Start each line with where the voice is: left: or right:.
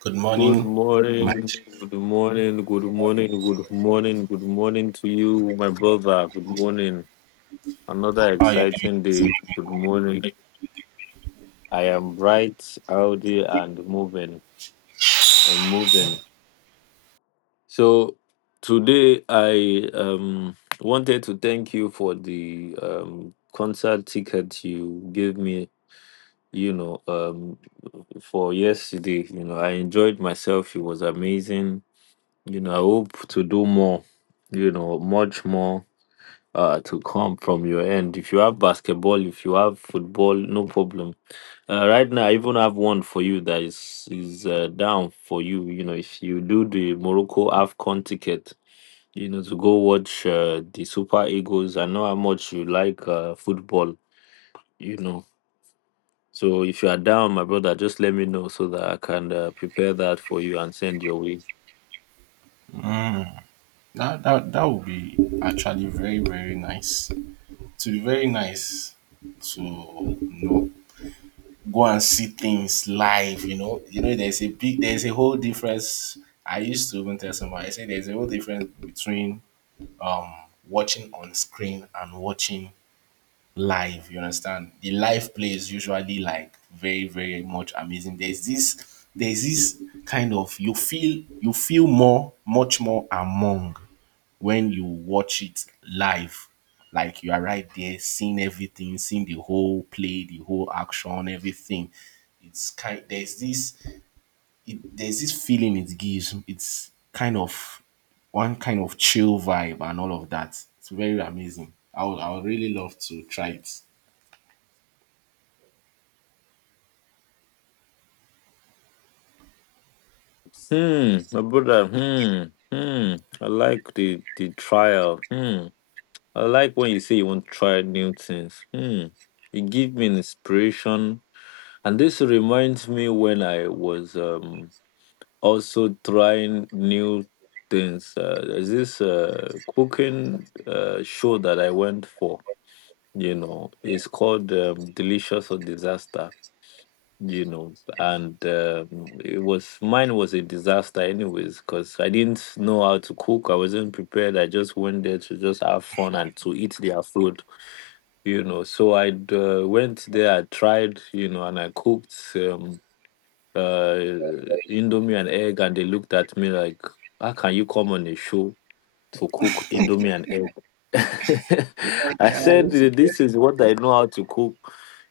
right: Good
left: Good
right: morning, my
left: morning,
right: chief.
left: good morning, good morning, good morning, good morning to you, my brother. Good morning. Another
right: How are you doing?
left: exciting
right: This
left: day. Good morning. I am bright, healthy, and moving and moving. So today I wanted to thank you for the concert ticket you gave me, you know, um for yesterday. I enjoyed myself. It was amazing. I hope to do more, much more to come from your end. If you have basketball, if you have football, no problem. Right now, I even have one for you that is down for you. If you do the Morocco AFCON ticket, to go watch the Super Eagles. I know how much you like football, you know. So if you are down, my brother, just let me know so that I can prepare that for you and send your way.
right: That would be actually very, very nice. It would be very nice to go and see things live, you know. You know, there's a whole difference. I used to even tell somebody, I say there's a whole difference between um watching on screen and watching live. You understand? The live play is usually like very, very much amazing. There's this kind of you feel more, much more among when you watch it live. Like you are right there, seeing everything, seeing the whole play, the whole action, everything. It's kind there's this it, there's this feeling it gives. It's kind of one kind of chill vibe and all of that. It's very amazing. I would really love to try it.
left: Hmm, my brother. Hmm, hmm. I like the trial. Hmm, I like when you say you want to try new things. Hmm, you give me an inspiration, and this reminds me when I was also trying new things. There's this cooking show that I went for. It's called Delicious or Disaster, and it was mine was a disaster anyways, because I didn't know how to cook. I wasn't prepared. I just went there to just have fun and to eat their food, so I went there. I tried, and I cooked uh indomie and egg, and they looked at me like, how can you come on a show to cook indomie and egg? I said, this is what I know how to cook.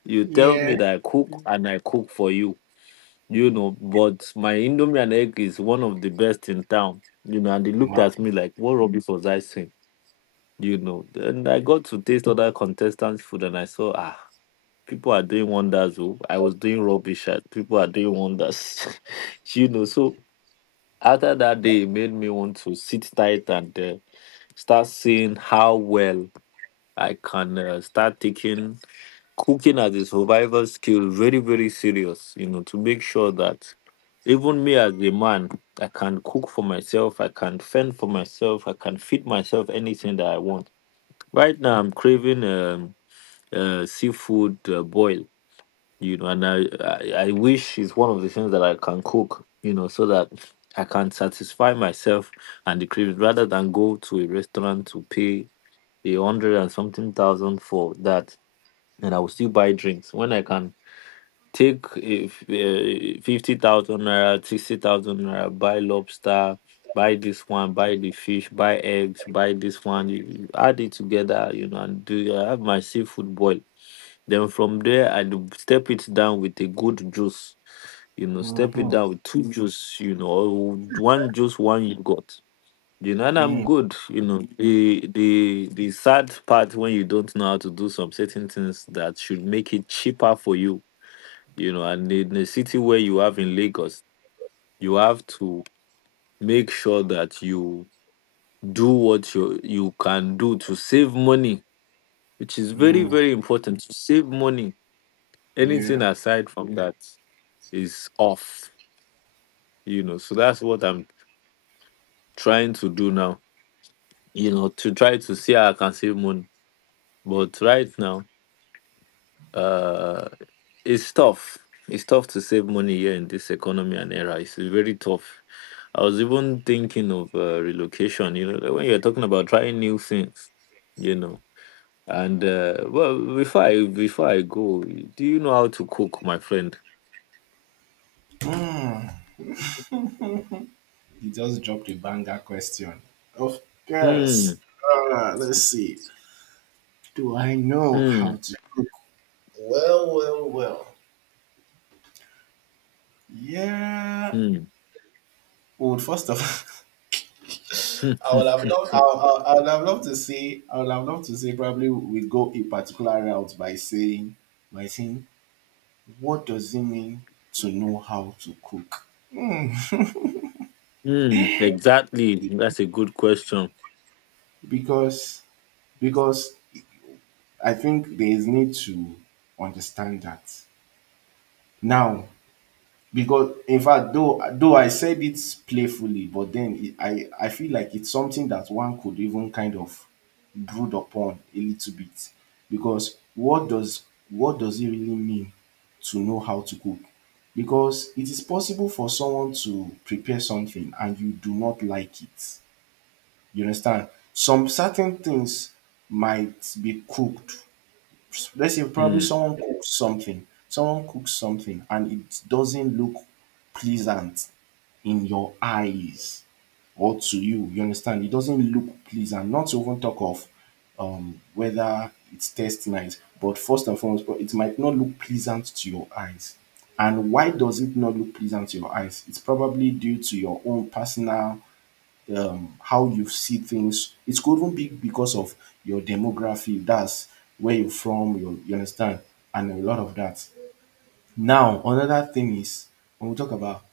left: You tell me that I cook and I cook for you, but my Indomie and egg is one of the best in town, and they looked
right: Wow,
left: at me like, what rubbish was I saying, Then I got to taste other contestants' food and I saw, ah, people are doing wonders. Oh. I was doing rubbish, ah, people are doing wonders, So after that day, it made me want to sit tight and start seeing how well I can start taking cooking as a survival skill very, very serious, to make sure that even me as a man, I can cook for myself, I can fend for myself, I can feed myself anything that I want. Right now I'm craving seafood boil, and I wish it's one of the things that I can cook, so that I can satisfy myself and the cravings, rather than go to a restaurant to pay a hundred and something thousand for that, and I will still buy drinks. When I can take, if 50,000 naira, 60,000 naira, buy lobster, buy this one, buy the fish, buy eggs, buy this one. You add it together, and do I have my seafood boil. Then from there, I do step it down with a good juice, step it down with two juice, or one juice, one yogurt. And I'm good. The sad part when you don't know how to do some certain things that should make it cheaper for you, you know and in a city where you have, in Lagos, you have to make sure that you do what you can do to save money, which is very, very important. To save money, anything
right: yeah.
left: aside from that is off, so that's what I'm trying to do now, to try to see how I can save money. But right now, uh. it's tough. It's tough to save money here in this economy and era. It's very tough. I was even thinking of relocation, like when you're talking about trying new things, you know. And well, before I go, do you know how to cook, my friend?
right: You just dropped a banger question. Of course.
left: Hmm.
right: Let's see. Do I know how
left: Hmm.
right: to cook? Well, well, well. Yeah.
left: Hmm.
right: Well, first of all, I would have loved. I would have loved to say. I would have loved to say. Probably we go a particular route by saying, by saying, what does it mean to know how to cook? Hmm.
left: Hmm. Exactly. That's a good question.
right: because because I think there is need to understand that now because in fact though I said it playfully, but then it, I feel like it's something that one could even kind of brood upon a little bit. Because what does it really mean to know how to cook? Because it is possible for someone to prepare something and you do not like it, you understand. Some certain things might be cooked. Let's say probably
left: Hmm.
right: someone cooks something and it doesn't look pleasant in your eyes or to you, you understand. It doesn't look pleasant, not to even talk of whether it's tastes nice. But first and foremost, but it might not look pleasant to your eyes. And why does it not look pleasant to your eyes? It's probably due to your own personal, how you see things. It could even be because of your demography, that's where you're from, you understand, and a lot of that. Now, another thing is when we talk about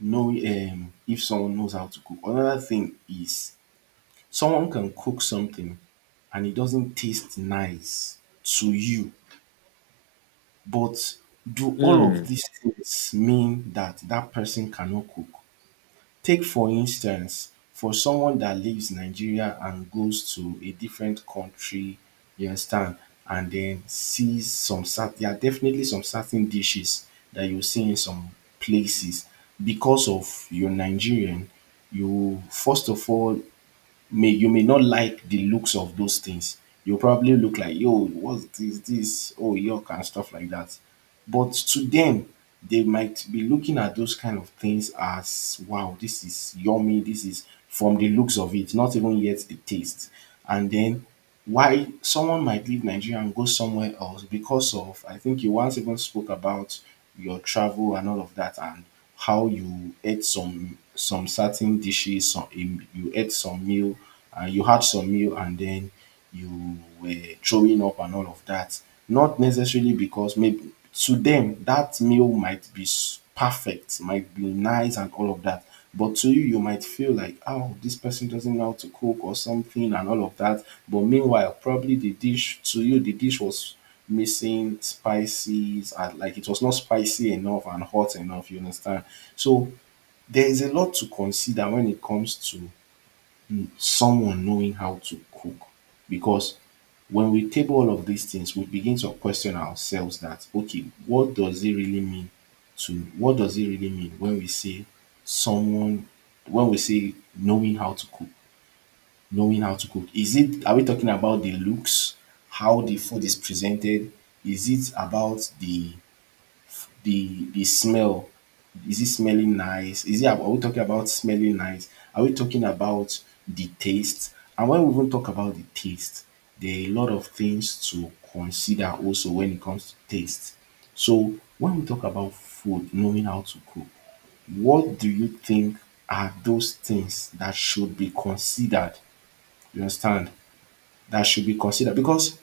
right: knowing, if someone knows how to cook, another thing is someone can cook something and it doesn't taste nice to you, but do all of
left: Hmm.
right: these things mean that that person cannot cook? Take for instance, for someone that leaves Nigeria and goes to a different country, you understand, and then sees some certain, there are definitely some certain dishes that you see in some places. Because of your Nigerian, you first of all may, you may not like the looks of those things. You probably look like, yo, what's this? This, oh yuck, and stuff like that. But to them, they might be looking at those kind of things as wow, this is yummy, this is from the looks of it, not even yet the taste. And then why someone might leave Nigeria and go somewhere else, because of I think you once even spoke about your travel and all of that, and how you ate some certain dishes, some you ate some meal and you had some meal, and then you were throwing up and all of that. Not necessarily, because maybe to them that meal might be s- perfect, might be nice and all of that. But to you, you might feel like, oh, this person doesn't know how to cook or something and all of that. But meanwhile, probably the dish to you, the dish was missing spices and like it was not spicy enough and hot enough, you understand? So there is a lot to consider when it comes to someone knowing how to cook. Because when we table all of these things, we begin to question ourselves that okay, what does it really mean to, what does it really mean when we say someone, when we say knowing how to cook, knowing how to cook, is it, are we talking about the looks, how the food is presented? Is it about the smell? Is it smelling nice? Is it, are we talking about smelling nice? Are we talking about the taste? And when we even talk about the taste, there are a lot of things to consider also when it comes to taste. So when we talk about food, knowing how to cook, what do you think are those things that should be considered? You understand? That should be considered. Because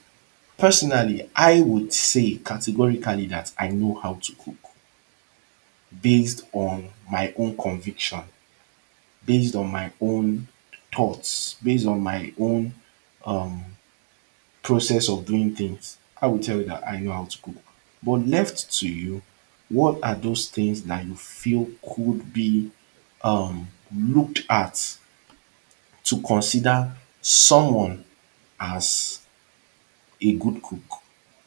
right: personally I would say categorically that I know how to cook based on my own conviction, based on my own thoughts, based on my own process of doing things, I will tell you that I know how to cook. But left to you, what are those things that you feel could be um, looked at to consider someone as a good cook?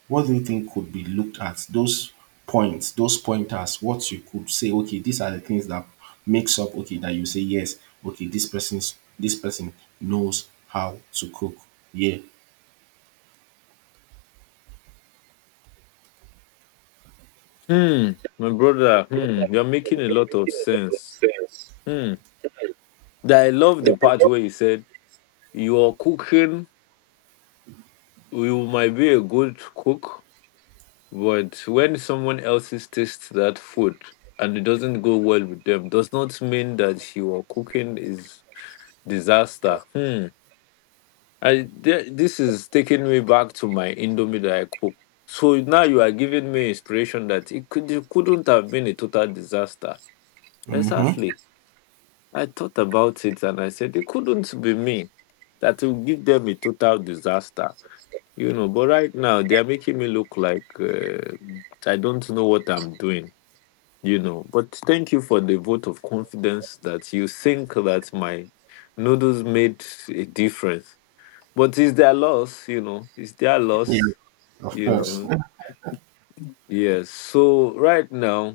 right: What do you think could be looked at? Those points, those pointers, what you could say, okay, these are the things that makes up, okay, that you say, yes, okay, this person knows how to cook. Yeah.
left: Hmm. My brother. Hmm. You're making a lot of sense. Hmm. That I love the part where you said, your cooking, you might be a good cook, but when someone else's tastes that food and it doesn't go well with them, does not mean that your cooking is disaster. Hmm. I th- this is taking me back to my Indomie that I cook. So now you are giving me inspiration that it couldn't have been a total disaster.
right: Hmm.
left: Exactly. I thought about it and I said it couldn't be me that will give them a total disaster. But right now they are making me look like I don't know what I'm doing, but thank you for the vote of confidence, that you think that my noodles made a difference. But it's their loss, it's their
right: Yeah.
left: loss,
right: Of
left: you
right: course.
left: know yes, so right now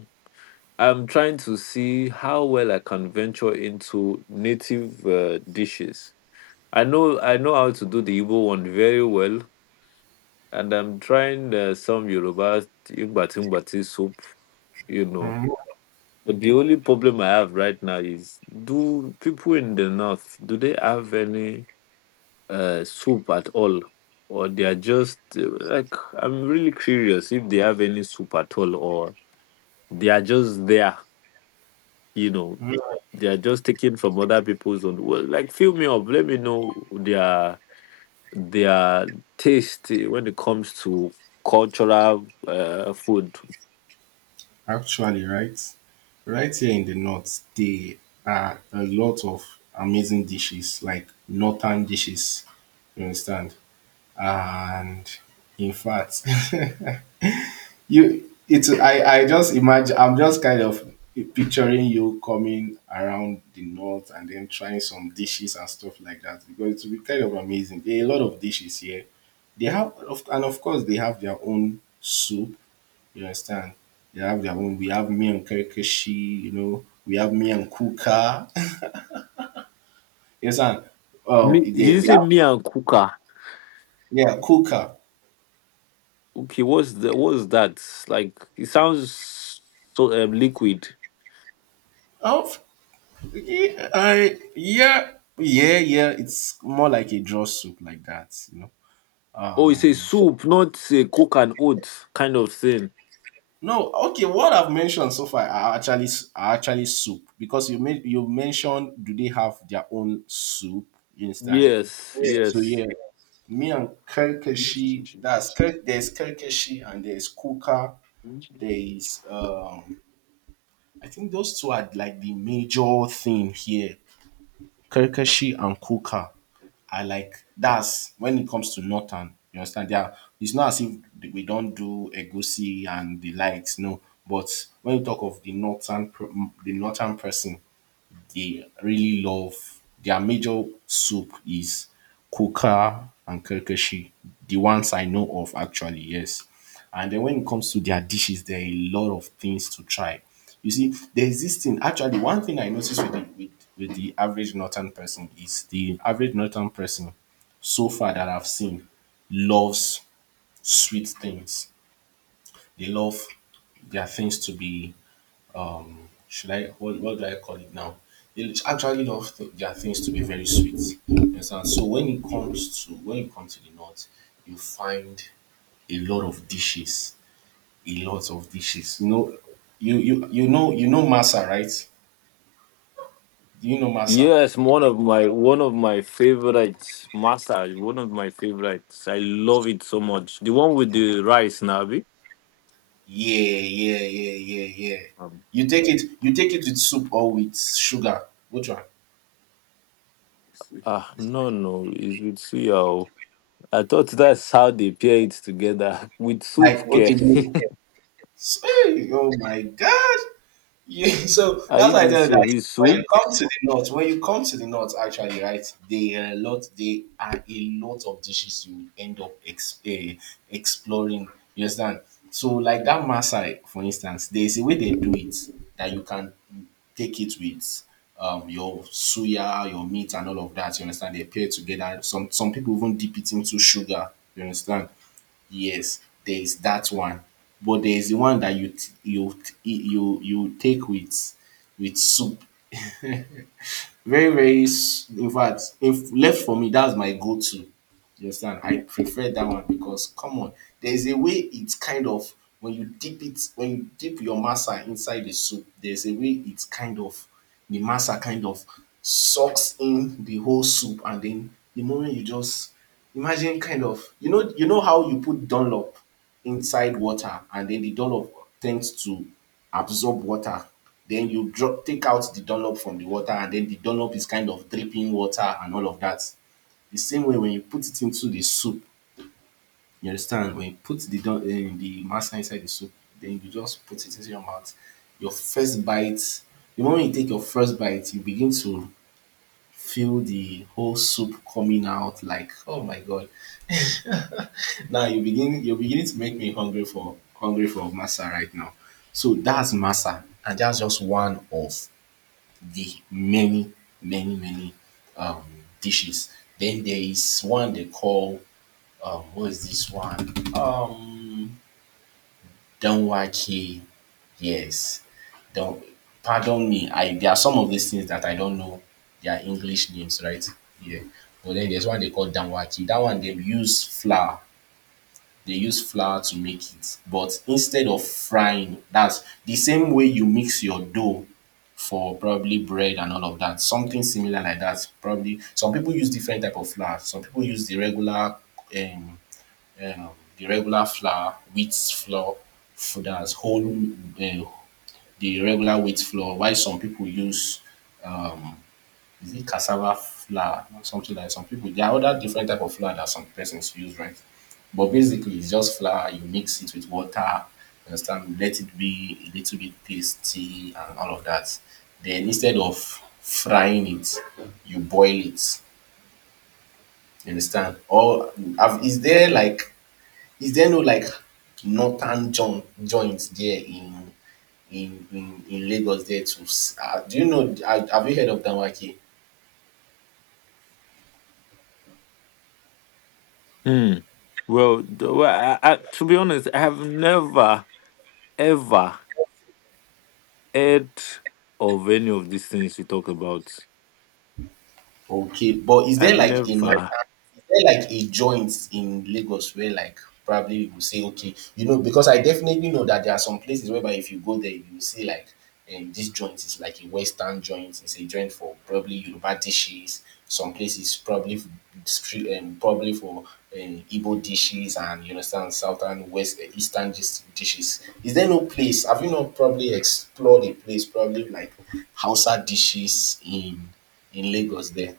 left: I'm trying to see how well I can venture into native dishes. I know how to do the Igbo one very well, and I'm trying some Yoruba Igbatimbati soup, you know. But the only problem I have right now is, do people in the north, do they have any soup at all? Or they are just like, I'm really curious if they have any soup at all, or they are just there, you know.
right: Mhm.
left: They are just taken from other people's own. Well, like, fill me up, let me know their taste when it comes to cultural food.
right: Actually, right? Right here in the north, there are a lot of amazing dishes, like northern dishes, you understand? And in fact you, I just imagine. I'm just kind of picturing you coming around the north and then trying some dishes and stuff like that, because it will be kind of amazing. There are a lot of dishes here. They have, of, and of course, they have their own soup. You understand? They have their own. We have me and kerkeshi. You know, we have me and kuka. Yes, understand?
left: Me,
right: Um,
left: did
right: they,
left: you
right: they
left: say
right: have
left: me and Kuka?
right: yeah kuka.
left: Okay, what's the what's that? Like it sounds so liquid.
right: Oh, yeah, I yeah. It's more like a draw soup like that. You know.
left: Oh, it's a
right: And
left: soup, not a cook and oats kind of thing.
right: no, okay. What I've mentioned so far are actually, are actually soup, because you mentioned do they have their own soup instant?
left: Yes,
right: So yeah,
left: yes,
right: me and Kirkashi. That's Kirk. There's Kirkashi and there's Kuka. There's I think those two are like the major thing here. Kirkashi and Kuka. I like, that's when it comes to northern, you understand? They are, it's not as if we don't do egusi and the likes, no. But when you talk of the northern pro-, the northern person, they really love, their major soup is kuka and karkashi. The ones I know of actually, yes. And then when it comes to their dishes, there are a lot of things to try. You see, there's this thing. Actually, one thing I noticed with the average northern person is, the average northern person so far that I've seen loves sweet things. They love their things to be, should I, what do I call it now? They actually love th- their things to be very sweet. You understand? So when it comes to, when you come to the north, you find a lot of dishes, a lot of dishes. You know, you know masa, right? Do you know masa?
left: yes. One of my favorites, massage. One of my favorites. I love it so much. The one with the rice, Nabi.
right: Yeah, yeah, yeah, yeah, yeah.
left: Um,
right: You take it, with soup or with sugar. Which one?
left: ah, no, no, it's with suya. Oh. I thought that's how they pair it together with
right: Like
left: soup.
right: okay,
left: Care.
right: you-, s- hey, oh my god! Yeah, so
left: Are
right: that's
left: you
right: why I
left: being
right: tell you
left: serious?
right: that
left: With
right: when you
left: soup?
right: come to the north, actually, right, they are a lot of dishes you end up ex- eh, exploring. You understand? So, like that Masai, for instance, there is a way they do it that you can take it with your suya, your meat, and all of that. You understand? They pair together. Some people even dip it into sugar. You understand? Yes, there is that one. But there is the one that you you take with soup. Very very s-, in fact, if left for me, that's my go-to. You understand? I prefer that one, because come on, there's a way it's kind of, when you dip it, when you dip your masa inside the soup, there's a way it's kind of, the masa kind of sucks in the whole soup, and then the moment you just imagine, kind of, you know, how you put Dunlop inside water, and then the Dunlop tends to absorb water. Then you drop, take out the Dunlop from the water, and then the Dunlop is kind of dripping water and all of that. The same way when you put it into the soup, you understand, when you put the don the masa inside the soup, then you just put it into your mouth. Your first bite, the moment you take your first bite, you begin to feel the whole soup coming out like oh my god. Now you're beginning to make me hungry for masa right now. So that's masa, and that's just one of the many, many, many um dishes. Then there is one they call who is this one? Don Waki, yes. not pardon me, I, there are some of these things that I don't know their English names, right? Yeah. But then there's one they call Danwaki. That one they use flour. They use flour to make it. But instead of frying, that's the same way you mix your dough for probably bread and all of that. Something similar like that. Probably some people use different type of flour. Some people use um um, the regular flour, wheat flour for uh, the regular wheat flour. Why some people use, is it cassava flour or something, like some people, there are other different type of flour that some persons use, right? But basically it's just flour, you mix it with water, you understand, let it be a little bit pasty and all of that. Then instead of frying it, you boil it. You understand? Or have, is there like, is there no like northern joint there in in Lagos there to s- ah, do you know, have you heard of Danwake?
left: Mm. To be honest, I have never ever heard of any of these things you talk about.
right: Okay, but is
left: I've
right: there like a northern,
left: never.
right: is there like a joint in Lagos where, like, probably you say, okay, you know, because I definitely know that there are some places whereby if you go there, you will see like, this joint is like a Western joint, it's a joint for probably Yoruba dishes, some places probably probably for Igbo dishes, and you understand southern, west, eh, eastern dishes. Is there no place? Have you not probably explored a place probably like Hausa dishes in Lagos there?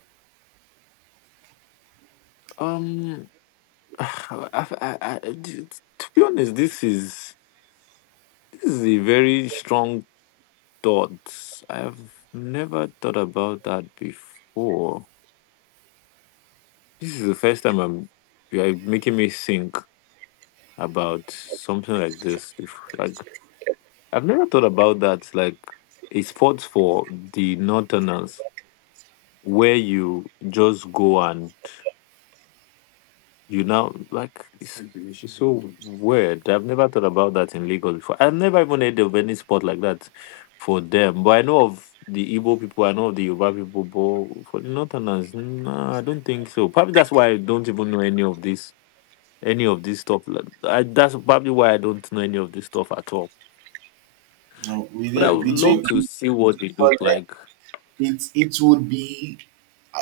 left: Um, I've, I, d- to be honest, this is a very strong thought. I've never thought about that before. This is the first time I'm. You're making me think about something like this. If like. I've never thought about that. Like a sport for the northerners where you just go and you know, like it's so weird. I've never thought about that in Lagos before. I've never even heard of any sport like that for them. But I know of the Igbo people, I know of the Yoruba people, but for the northerners, nah, I don't think so. Probably that's why I don't even know any of this stuff. That's probably why I don't know any of this stuff at all.
right: No,
left: But I
right: within
left: would love
right: between,
left: to see what they look
right: but
left: like.
right: it would be,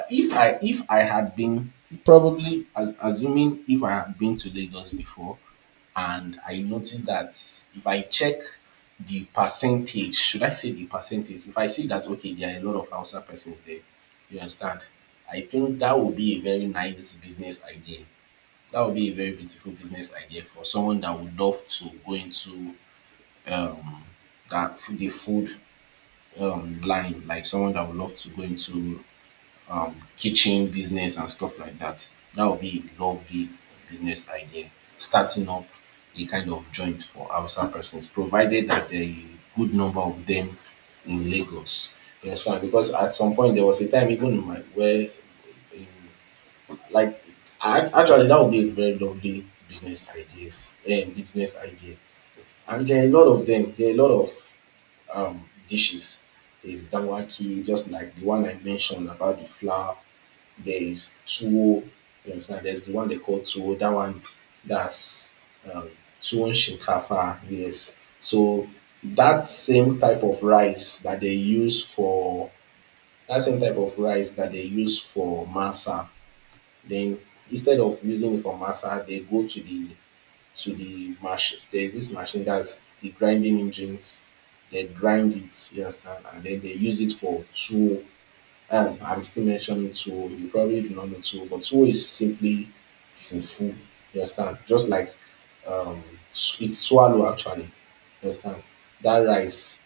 right: if I had been probably assuming if I had been to Lagos before, and I noticed that, if I check the percentage, should I say the percentage? If I see that, okay, there are a lot of Hausa persons there, you understand? I think that would be a very nice business idea. That would be a very beautiful business idea for someone that would love to go into um that the food line, like someone that would love to go into kitchen business and stuff like that. That would be a lovely business idea. Starting up a kind of joint for Hausa persons, provided that there are a good number of them in Lagos. You understand? Because at some point there was a time even in my where in, like, I, actually that would be a very lovely business idea, and there are a lot of them, there are a lot of dishes. There's dawaki, just like the one I mentioned about the flour. There is tuwo, you understand? There's the one they call tuwo, that one that's um, tuwo shinkafa, yes. So that same type of rice that they use for that same type of rice that they use for masa, then instead of using it for masa, they go to the machine. There's this machine, that's the grinding engines. They grind it, you understand, and then they use it for tool. I'm still mentioning tool. You probably do not know tool, but tool is simply fufu. You understand? Just like, um, it's swallow actually. You understand? That rice,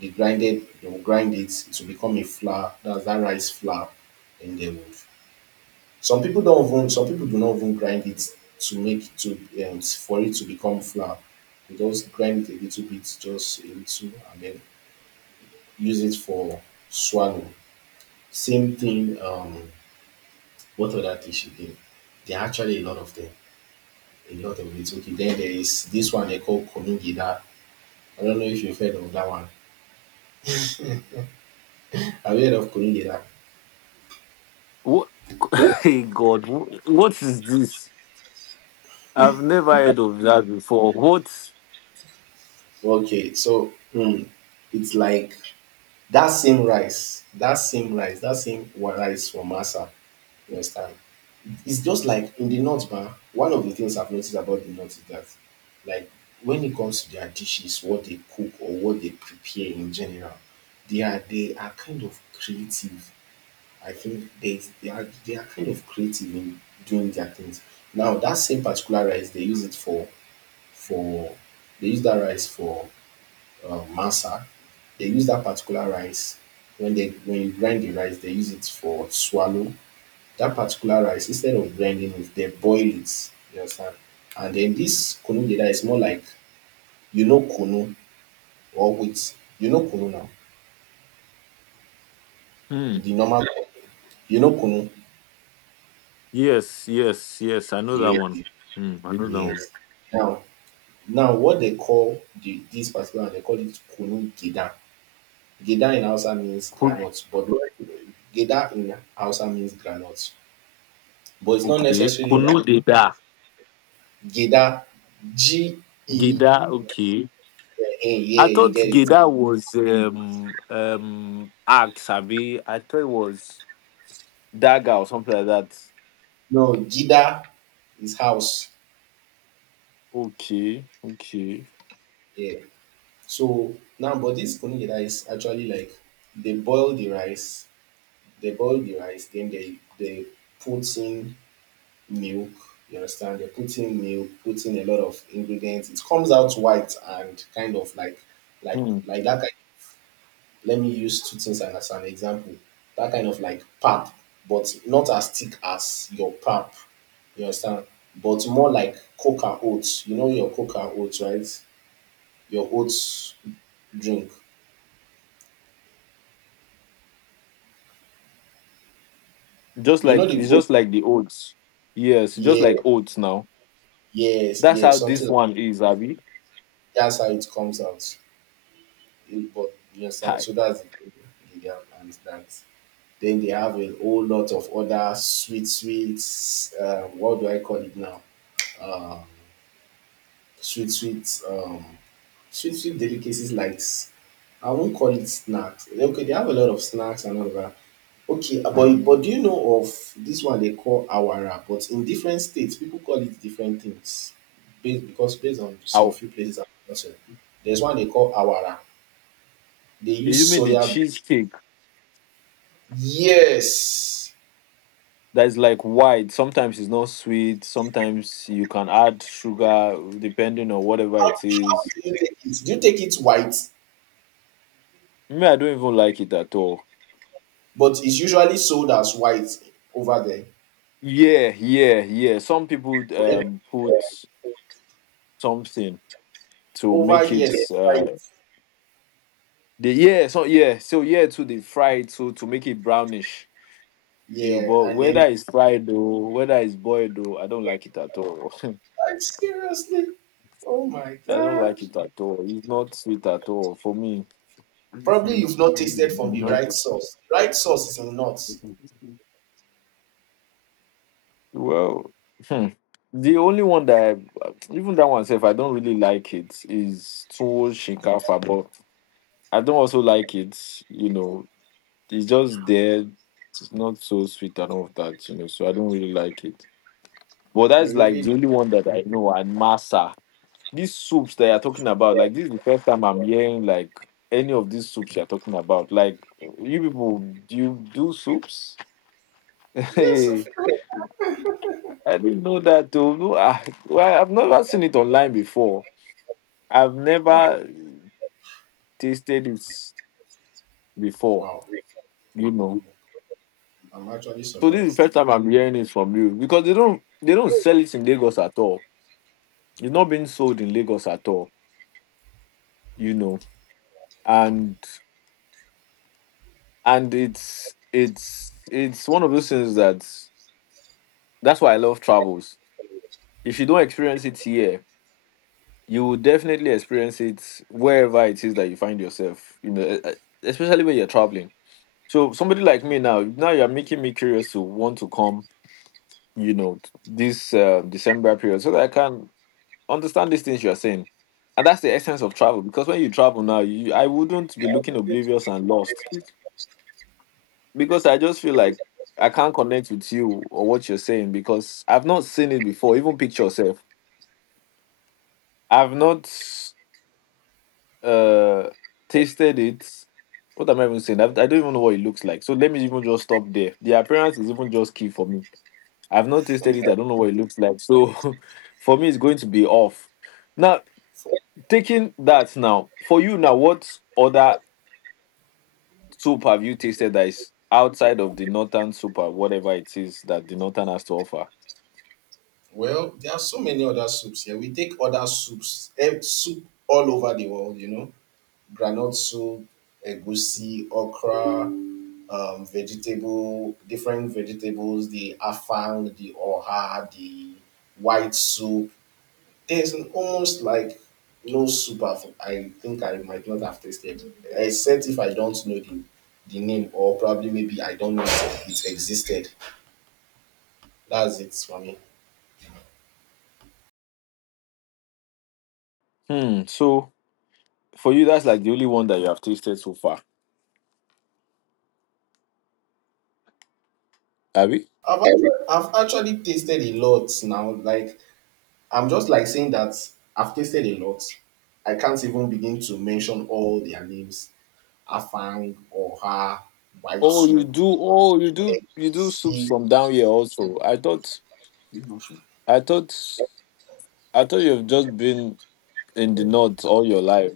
right: they grind it, they will grind it to become a flour. That's that rice flour, and they would, some people do not even grind it to make to for it to become flour. They just grind it a little bit, just a little, and then use it for swallow. Same thing. What other dish again? There are actually a lot of them, a lot of it. Okay, then there is this one they call kunigida. I don't know if you've heard of that one. Have you heard of kunigida?
left: What? Hey God, wh- what is this? I've never heard of that before. What?
right: Okay, so it's like, that same rice for masa, you understand. It's just like in the north, man. One of the things I've noticed about the north is that, like, when it comes to their dishes, what they cook or what they prepare in general, they are kind of creative. I think they are kind of creative in doing their things. Now that same particular rice, they use it for they use that rice for masa. They use that particular rice when they, when you grind the rice, they use it for swallow. That particular rice, instead of blending it, they boil it. You understand? And then this kunu geda is more like, you know kunu, or wheat. You know kunu now.
left: Hmm.
right: The normal, you know kunu.
left: Yes, yes, yes. I know that one.
right: Yes.
left: Hmm. I know that one.
right: Yes. Now, now what they call, the this particular one, they call it kunu geda. Geda in Hausa means
left: Kun-
right: groundnut, but geda in Hausa means groundnut. It's not
left: Okay.
right: necessarily
left: Kuno
right: that
left: Geda.
right: geda G E
left: Geda. Okay.
right: N yeah,
left: I
right: you
left: thought
right: get it.
left: Geda was axe. Abi. I thought it was dagger or something like that.
right: No, gida is house.
left: Okay. Okay.
right: Yeah. So now, but this kunu gida is actually like, they boil the rice, then they put in milk. You understand? They put in milk, put in a lot of ingredients. It comes out white and kind of like,
left: Hmm.
right: that kind. Let me use two things as an example. That kind of like pap, but not as thick as your pap. You understand? But more like coca oats. You know your coca oats, right? Your oats drink.
left: Just
right: You know
left: like
right: the
left: it's
right: oat?
left: just like the oats. Yes, just
right: Yeah,
left: like oats now.
right: yes,
left: That's
right: yes,
left: how
right: something
left: this
right: like,
left: one is, Abby.
right: that's how it comes out. It, but you understand? So that's the thing. Yeah, and that. Then they have a whole lot of other sweet, sweet, what do I call it now? Uh, sweet sweet um sweet, sweet delicacies like I won't call it snacks. Okay, they have a lot of snacks and all that. Okay, but do you know of this one they call awara? But in different states, people call it different things, based on some
left: Ow.
right: few places. And also, there's one they call awara. They use
left: You mean the
right: soya bean.
left: cheesecake
right: Yes.
left: that is like white? Sometimes it's not sweet. Sometimes you can add sugar depending on whatever it
right: How
left: is.
right: do you take it? Do you take it white?
left: Me, I don't even like it at all.
right: But it's usually sold as white over there.
left: Yeah, yeah, yeah. Some people
right: For-
left: put something to
right: over
left: make
right: here, they
left: it
right: fry it.
left: the yeah, so yeah, so yeah, to the fry it to make it brownish. You,
right: Yeah,
left: but
right: and yeah,
left: whether
right: then,
left: it's fried or whether it's boiled, or I don't like it at all. I
right: like, seriously, oh my
left: don't
right: god.
left: like it at all. It's not sweet at all for me.
right: Probably you've not tasted from the
left: No.
right: right sauce. Right sauce is nuts.
left: Well, hmm, the only one that I, even that one self I don't really like it, is Tuwo Shinkafa, but I don't also like it. You know, it's just there. It's not so sweet and all of that, so I don't really like it. But
right: You
left: that's like
right: really.
left: the only one that I know. And Masa, these soups that you're talking about, like this is the first time I'm hearing, like, any of these soups you're talking about. Like, you people, do you do soups?
right: Yes, of course.
left: I didn't know that too. No, I, well, I've never seen it online before. I've
right: Wow,
left: never tasted it before.
right: wow.
left: You know,
right: I'm actually
left: so this is the
right: surprised.
left: first time I'm hearing it from you, because they don't sell it in Lagos at all. It's not being sold in Lagos at all. You know, and and it's one of those things that that's why I love travels. If you don't experience it here, you will definitely experience it wherever it is that you find yourself. Especially when you're traveling. So somebody like me now, now you're making me curious to want to come, t- this December period so that I can understand these things you are saying. And that's the essence of travel, because when you travel now, you, I wouldn't be looking oblivious and lost, because I just feel like I can't connect with you or what you're saying because I've not seen it before. Even picture yourself. I've not uh, tasted it. What am I even saying? I don't even know what it looks like. So let me even just stop there. The appearance is even just key for me. I've not tasted it. I don't know what it looks like. So for me, it's going to be off. Now, taking that now, for you now, what other soup have you tasted that is outside of the northern soup or whatever it is that the northern has to offer?
right: Well, there are so many other soups here. We take other soups, eh, soup all over the world, you know, granite soup, egusi, okra, vegetable, different vegetables, the afang, the oha, the white soup, there's an almost like no super. I think I might not have tasted, except if I don't know the name, or probably maybe I don't know it, it existed. That's it for me.
left: Hmm. So for you, that's like the only one that you have tasted so far. Have you?
right: I've actually tasted a lot now. Like, I'm just like saying that I've tasted a lot. I can't even begin to mention all their names. Afang, Oha, white
left: Oh, you
right: soup,
left: do. Oh, you do. You do soups
right: egg.
left: from down here also. I thought. I thought. I thought you've just been in the north all your life.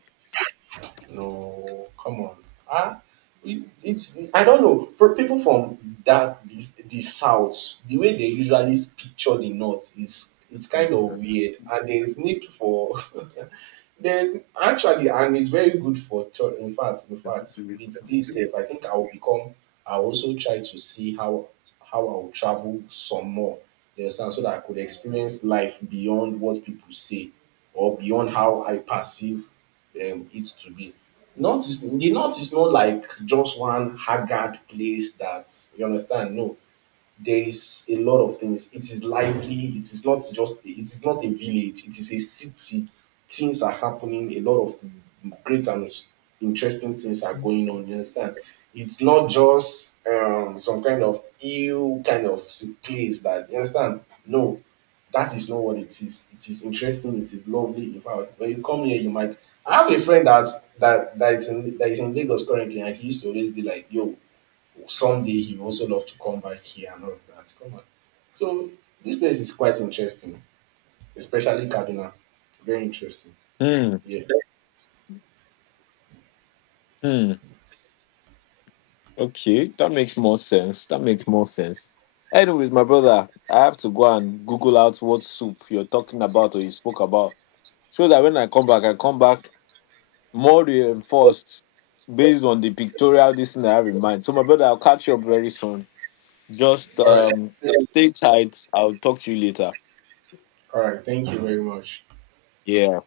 right: No, come on. Ah, it, it's, I don't know. Pro- people from that the south, the way they usually picture the north is, it's kind of weird, and there's need for. There's actually, and it's very good for church. In fact, with this, if, I think I will become, I will also try to see how I will travel some more. You understand, so that I could experience life beyond what people say or beyond how I perceive it to be. North is the north is not like just one haggard place that you understand. No, there is a lot of things. It is lively. It is not just, it is not a village. It is a city. Things are happening. A lot of great and interesting things are going on. You understand? It's not just some kind of ill kind of place that, you understand. No, that is not what it is. It is interesting. It is lovely. In fact, when you come here, you might. I have a friend that is in Lagos currently, and he used to always be like, "Yo, someday he will also love to come back here and all of that. Come on. So this place is quite interesting, especially Kaduna. Very interesting.
left: Hmm.
right: Yeah.
left: Hmm. Okay, that makes more sense. That makes more sense. Anyways, my brother, I have to go and Google out what soup you're talking about or you spoke about, so that when I come back more reinforced based on the pictorial this thing I have in mind. So, my brother, I'll catch you up very soon. Just
right: All right.
left: stay tight. I'll talk to you later.
right: All right. Thank you very much.
left: Yeah.